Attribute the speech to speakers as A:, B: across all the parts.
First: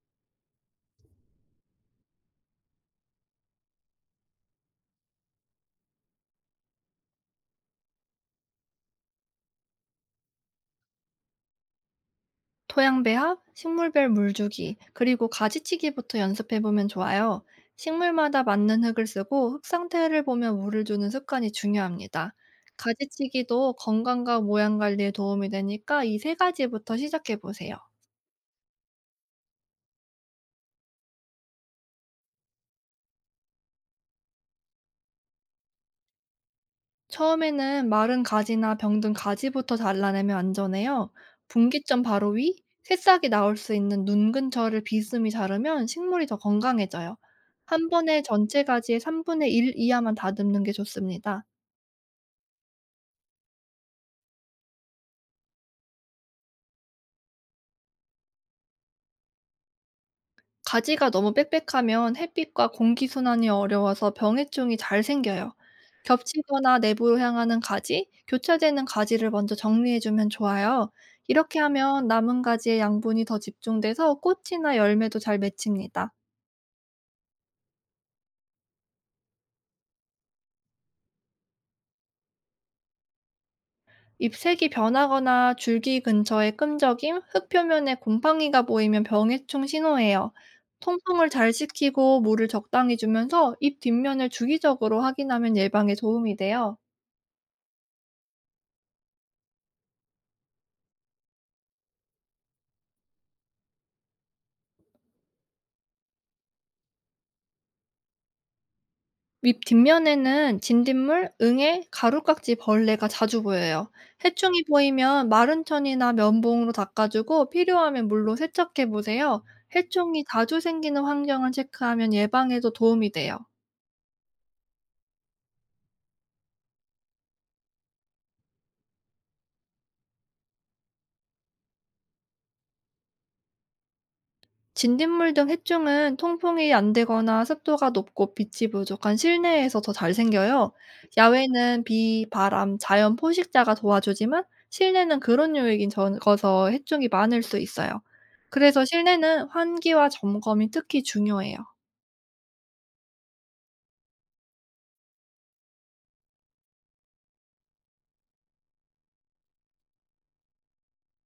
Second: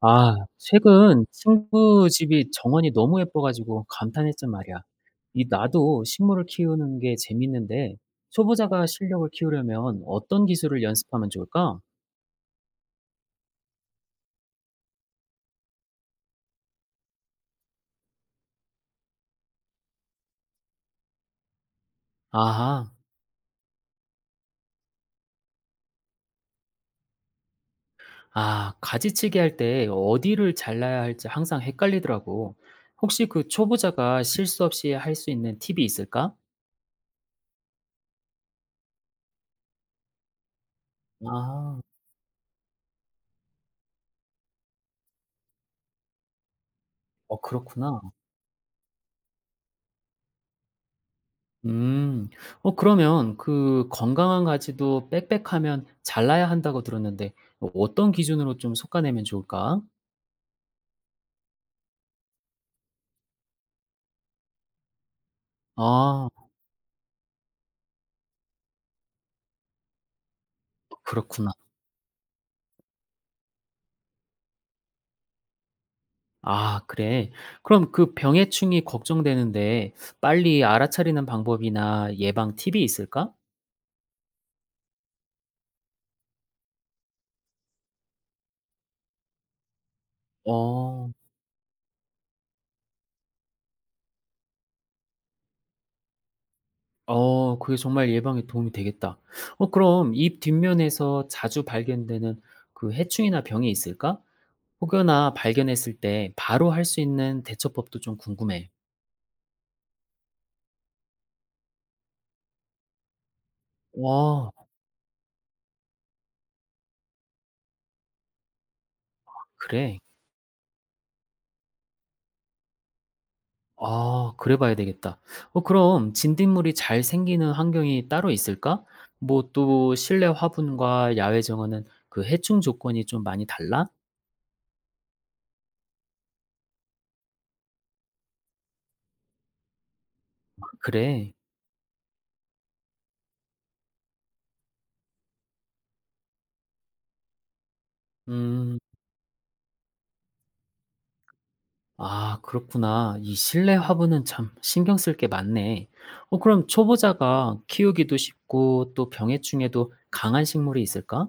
A: 아, 최근 친구 집이 정원이 너무 예뻐 가지고 감탄했단 말이야. 이 나도 식물을 키우는 게 재밌는데, 초보자가 실력을 키우려면 어떤 기술을 연습하면 좋을까?
B: 토양 배합, 식물별 물 주기, 그리고 가지치기부터 연습해 보면 좋아요. 식물마다 맞는 흙을 쓰고 흙 상태를 보며 물을 주는 습관이 중요합니다.
A: 아하.
B: 가지치기도 건강과 모양 관리에 도움이 되니까 이 세 가지부터 시작해 보세요.
A: 아, 가지치기 할 때 어디를 잘라야 할지 항상 헷갈리더라고. 혹시 그 초보자가 실수 없이 할 수 있는 팁이 있을까?
B: 처음에는 마른 가지나 병든 가지부터 잘라내면 안전해요.
A: 아,
B: 분기점 바로 위, 새싹이 나올 수 있는 눈 근처를 비스듬히 자르면 식물이 더 건강해져요.
A: 어,
B: 한
A: 그렇구나.
B: 번에 전체 가지의 3분의 1 이하만 다듬는 게 좋습니다.
A: 음. 어, 그러면 그 건강한 가지도 빽빽하면 잘라야 한다고 들었는데 어떤 기준으로 좀 솎아내면 좋을까?
B: 가지가 너무 빽빽하면 햇빛과 공기 순환이 어려워서 병해충이 잘 생겨요.
A: 아,
B: 겹치거나 내부로 향하는 가지, 교차되는 가지를 먼저 정리해주면 좋아요.
A: 그렇구나.
B: 이렇게 하면 남은 가지의 양분이 더 집중돼서 꽃이나 열매도 잘 맺힙니다.
A: 아, 그래. 그럼 그 병해충이 걱정되는데 빨리 알아차리는 방법이나 예방 팁이 있을까?
B: 잎색이 변하거나 줄기 근처에 끈적임, 흙 표면에 곰팡이가 보이면 병해충 신호예요.
A: 어.
B: 통풍을 잘 시키고 물을 적당히 주면서 잎 뒷면을 주기적으로 확인하면 예방에 도움이 돼요.
A: 어, 그게 정말 예방에 도움이 되겠다. 어, 그럼 입 뒷면에서 자주 발견되는 그 해충이나 병이 있을까? 혹여나 발견했을 때 바로 할 수 있는 대처법도 좀 궁금해.
B: 윗 뒷면에는 진딧물, 응애, 가루깍지, 벌레가 자주 보여요.
A: 와,
B: 해충이 보이면 마른 천이나 면봉으로 닦아주고 필요하면 물로 세척해 보세요.
A: 그래?
B: 해충이 자주 생기는 환경을 체크하면 예방에도 도움이 돼요.
A: 아, 그래 봐야 되겠다. 어, 그럼 진딧물이 잘 생기는 환경이 따로 있을까? 뭐 또 실내 화분과 야외 정원은 그 해충 조건이 좀 많이 달라?
B: 진딧물 등 해충은 통풍이 안 되거나 습도가 높고 빛이 부족한 실내에서 더 잘 생겨요.
A: 그래.
B: 야외는 비, 바람, 자연 포식자가 도와주지만 실내는 그런 요인이 적어서 해충이 많을 수 있어요.
A: 음.
B: 그래서 실내는 환기와 점검이 특히 중요해요.
A: 아, 그렇구나. 이 실내 화분은 참 신경 쓸 게 많네. 어, 그럼 초보자가 키우기도 쉽고 또 병해충에도 강한 식물이 있을까?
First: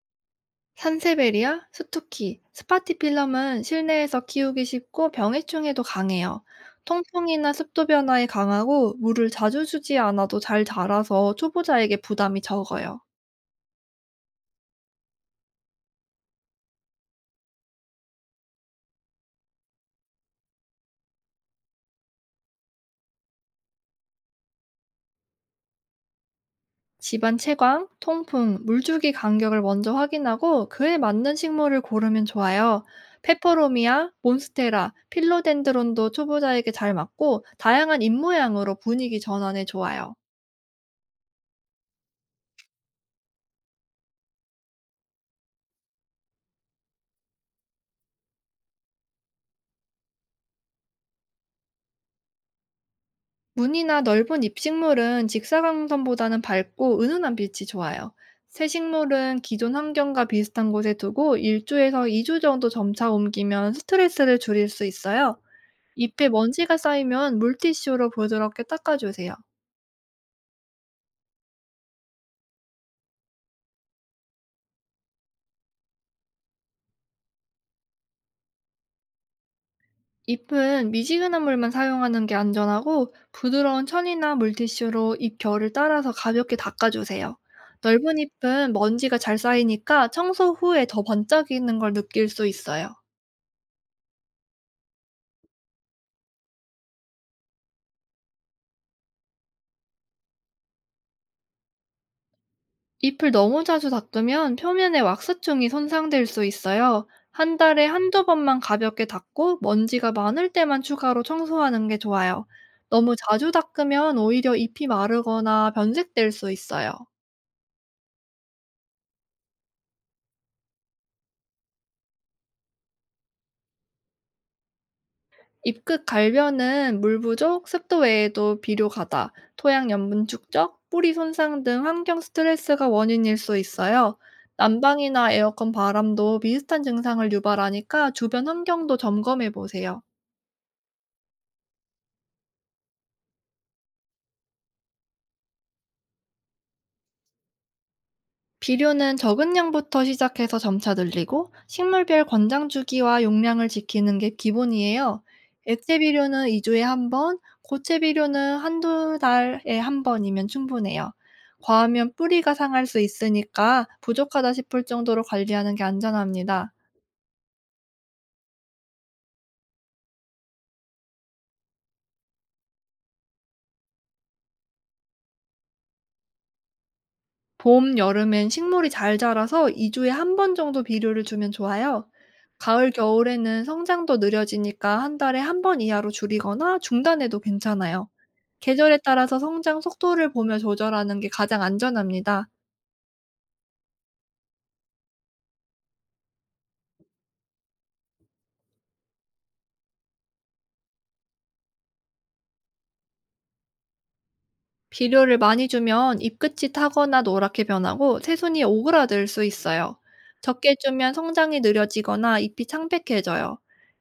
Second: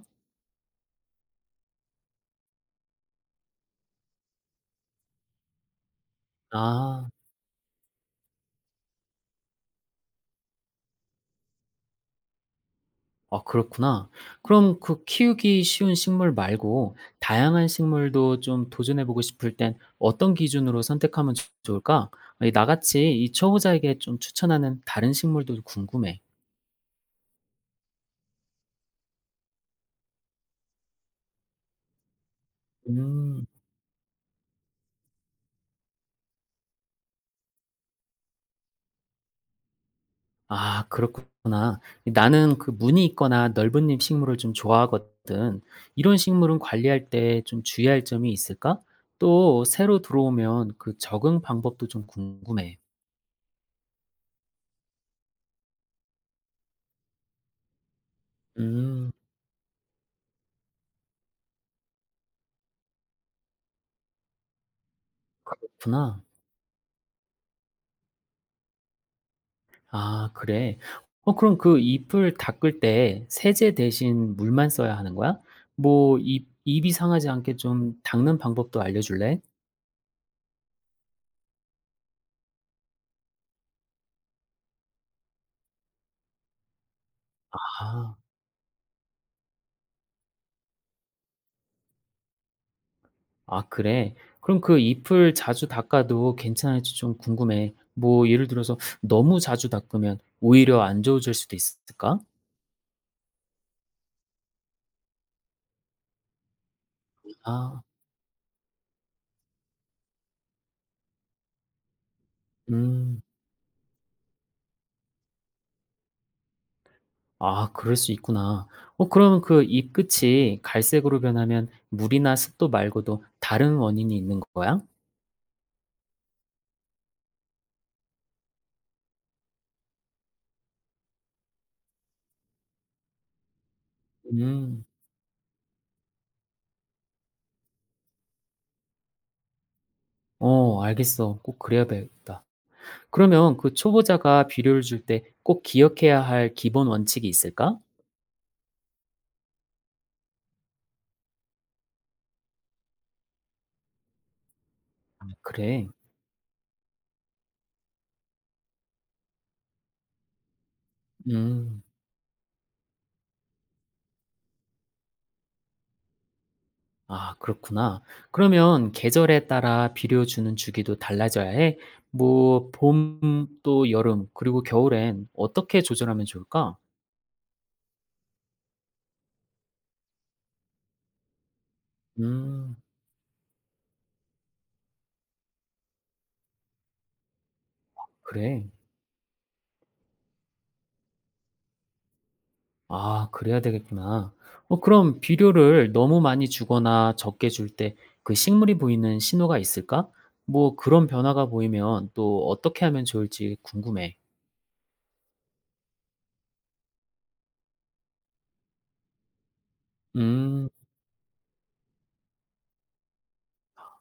B: 산세베리아, 스투키, 스파티필럼은 실내에서 키우기 쉽고 병해충에도 강해요.
A: 아.
B: 통풍이나 습도 변화에 강하고 물을 자주 주지 않아도 잘 자라서 초보자에게 부담이 적어요.
A: 아, 그렇구나. 그럼 그 키우기 쉬운 식물 말고 다양한 식물도 좀 도전해 보고 싶을 땐 어떤 기준으로 선택하면 좋 좋을까? 아니, 나같이 이 초보자에게 좀 추천하는 다른 식물도 궁금해.
B: 집안 채광, 통풍, 물주기 간격을 먼저 확인하고 그에 맞는 식물을 고르면 좋아요.
A: 음.
B: 페퍼로미아, 몬스테라, 필로덴드론도 초보자에게 잘 맞고 다양한 잎 모양으로 분위기 전환에 좋아요.
A: 아, 그렇구나. 나는 그 무늬 있거나 넓은 잎 식물을 좀 좋아하거든. 이런 식물은 관리할 때 좀 주의할 점이 있을까? 또 새로 들어오면 그 적응 방법도 좀 궁금해.
B: 무늬나 넓은 잎식물은 직사광선보다는 밝고 은은한 빛이 좋아요. 새
A: 음,
B: 식물은 기존 환경과 비슷한 곳에 두고 1주에서 2주 정도 점차 옮기면 스트레스를 줄일 수 있어요.
A: 그렇구나.
B: 잎에 먼지가 쌓이면 물티슈로 부드럽게 닦아주세요.
A: 아, 그래? 어, 그럼 그 잎을 닦을 때 세제 대신 물만 써야 하는 거야? 뭐 잎 잎이 상하지 않게 좀 닦는 방법도 알려줄래?
B: 잎은 미지근한 물만 사용하는 게 안전하고 부드러운 천이나 물티슈로 잎 결을 따라서 가볍게 닦아주세요.
A: 아.
B: 넓은 잎은 먼지가 잘 쌓이니까 청소 후에 더 번쩍이는 걸 느낄 수 있어요.
A: 아, 그래? 그럼 그 잎을 자주 닦아도 괜찮을지 좀 궁금해. 뭐 예를 들어서 너무 자주 닦으면 오히려 안 좋아질 수도 있을까?
B: 잎을 너무 자주 닦으면 표면에 왁스충이 손상될 수 있어요. 한
A: 아.
B: 달에 한두 번만 가볍게 닦고 먼지가 많을 때만 추가로 청소하는 게 좋아요. 너무
A: 음.
B: 자주 닦으면 오히려 잎이 마르거나 변색될 수 있어요.
A: 아, 그럴 수 있구나. 어, 그럼 그 잎 끝이 갈색으로 변하면 물이나 습도 말고도 다른 원인이 있는 거야?
B: 입극 갈변은 물 부족, 습도 외에도 비료 가다, 토양 염분 축적, 뿌리 손상 등 환경 스트레스가 원인일 수 있어요.
A: 음.
B: 난방이나 에어컨 바람도 비슷한 증상을 유발하니까 주변 환경도 점검해 보세요.
A: 어, 알겠어. 꼭 그래야겠다. 그러면 그 초보자가 비료를 줄 때 꼭 기억해야 할 기본 원칙이 있을까?
B: 비료는 적은 양부터 시작해서 점차 늘리고 식물별 권장 주기와 용량을 지키는 게 기본이에요.
A: 그래.
B: 액체 비료는 2주에 한 번, 고체 비료는 한두 달에 한 번이면 충분해요.
A: 음.
B: 과하면 뿌리가 상할 수 있으니까 부족하다 싶을 정도로 관리하는 게 안전합니다.
A: 아, 그렇구나. 그러면 계절에 따라 비료 주는 주기도 달라져야 해? 뭐 봄, 또 여름, 그리고 겨울엔 어떻게 조절하면 좋을까?
B: 봄, 여름엔 식물이 잘 자라서 2 주에 한 번 정도 비료를 주면 좋아요.
A: 음,
B: 가을, 겨울에는 성장도 느려지니까 한 달에 한 번 이하로 줄이거나 중단해도 괜찮아요.
A: 그래.
B: 계절에 따라서 성장 속도를 보며 조절하는 게 가장 안전합니다.
A: 아, 그래야 되겠구나. 어, 그럼 비료를 너무 많이 주거나 적게 줄 때 그 식물이 보이는 신호가 있을까? 뭐 그런 변화가 보이면 또 어떻게 하면 좋을지 궁금해.
B: 비료를 많이 주면 잎끝이 타거나 노랗게 변하고 새순이 오그라들 수 있어요.
A: 음.
B: 적게 주면 성장이 느려지거나 잎이 창백해져요.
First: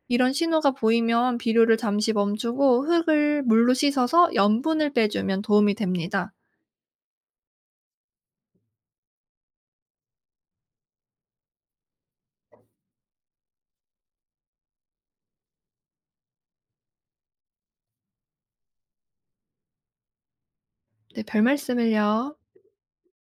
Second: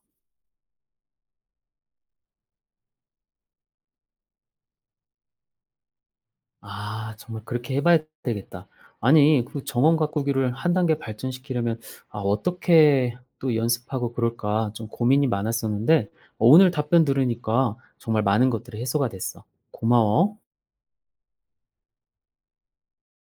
B: 이런 신호가 보이면 비료를 잠시 멈추고 흙을 물로 씻어서 염분을 빼주면 도움이 됩니다.
A: 아, 정말 그렇게 해 봐야 되겠다. 아니 그 정원 가꾸기를 한 단계 발전시키려면, 아 어떻게 또 연습하고 그럴까 좀 고민이 많았었는데, 어 오늘 답변 들으니까 정말 많은 것들이 해소가 됐어. 고마워.
B: 네, 별 말씀을요.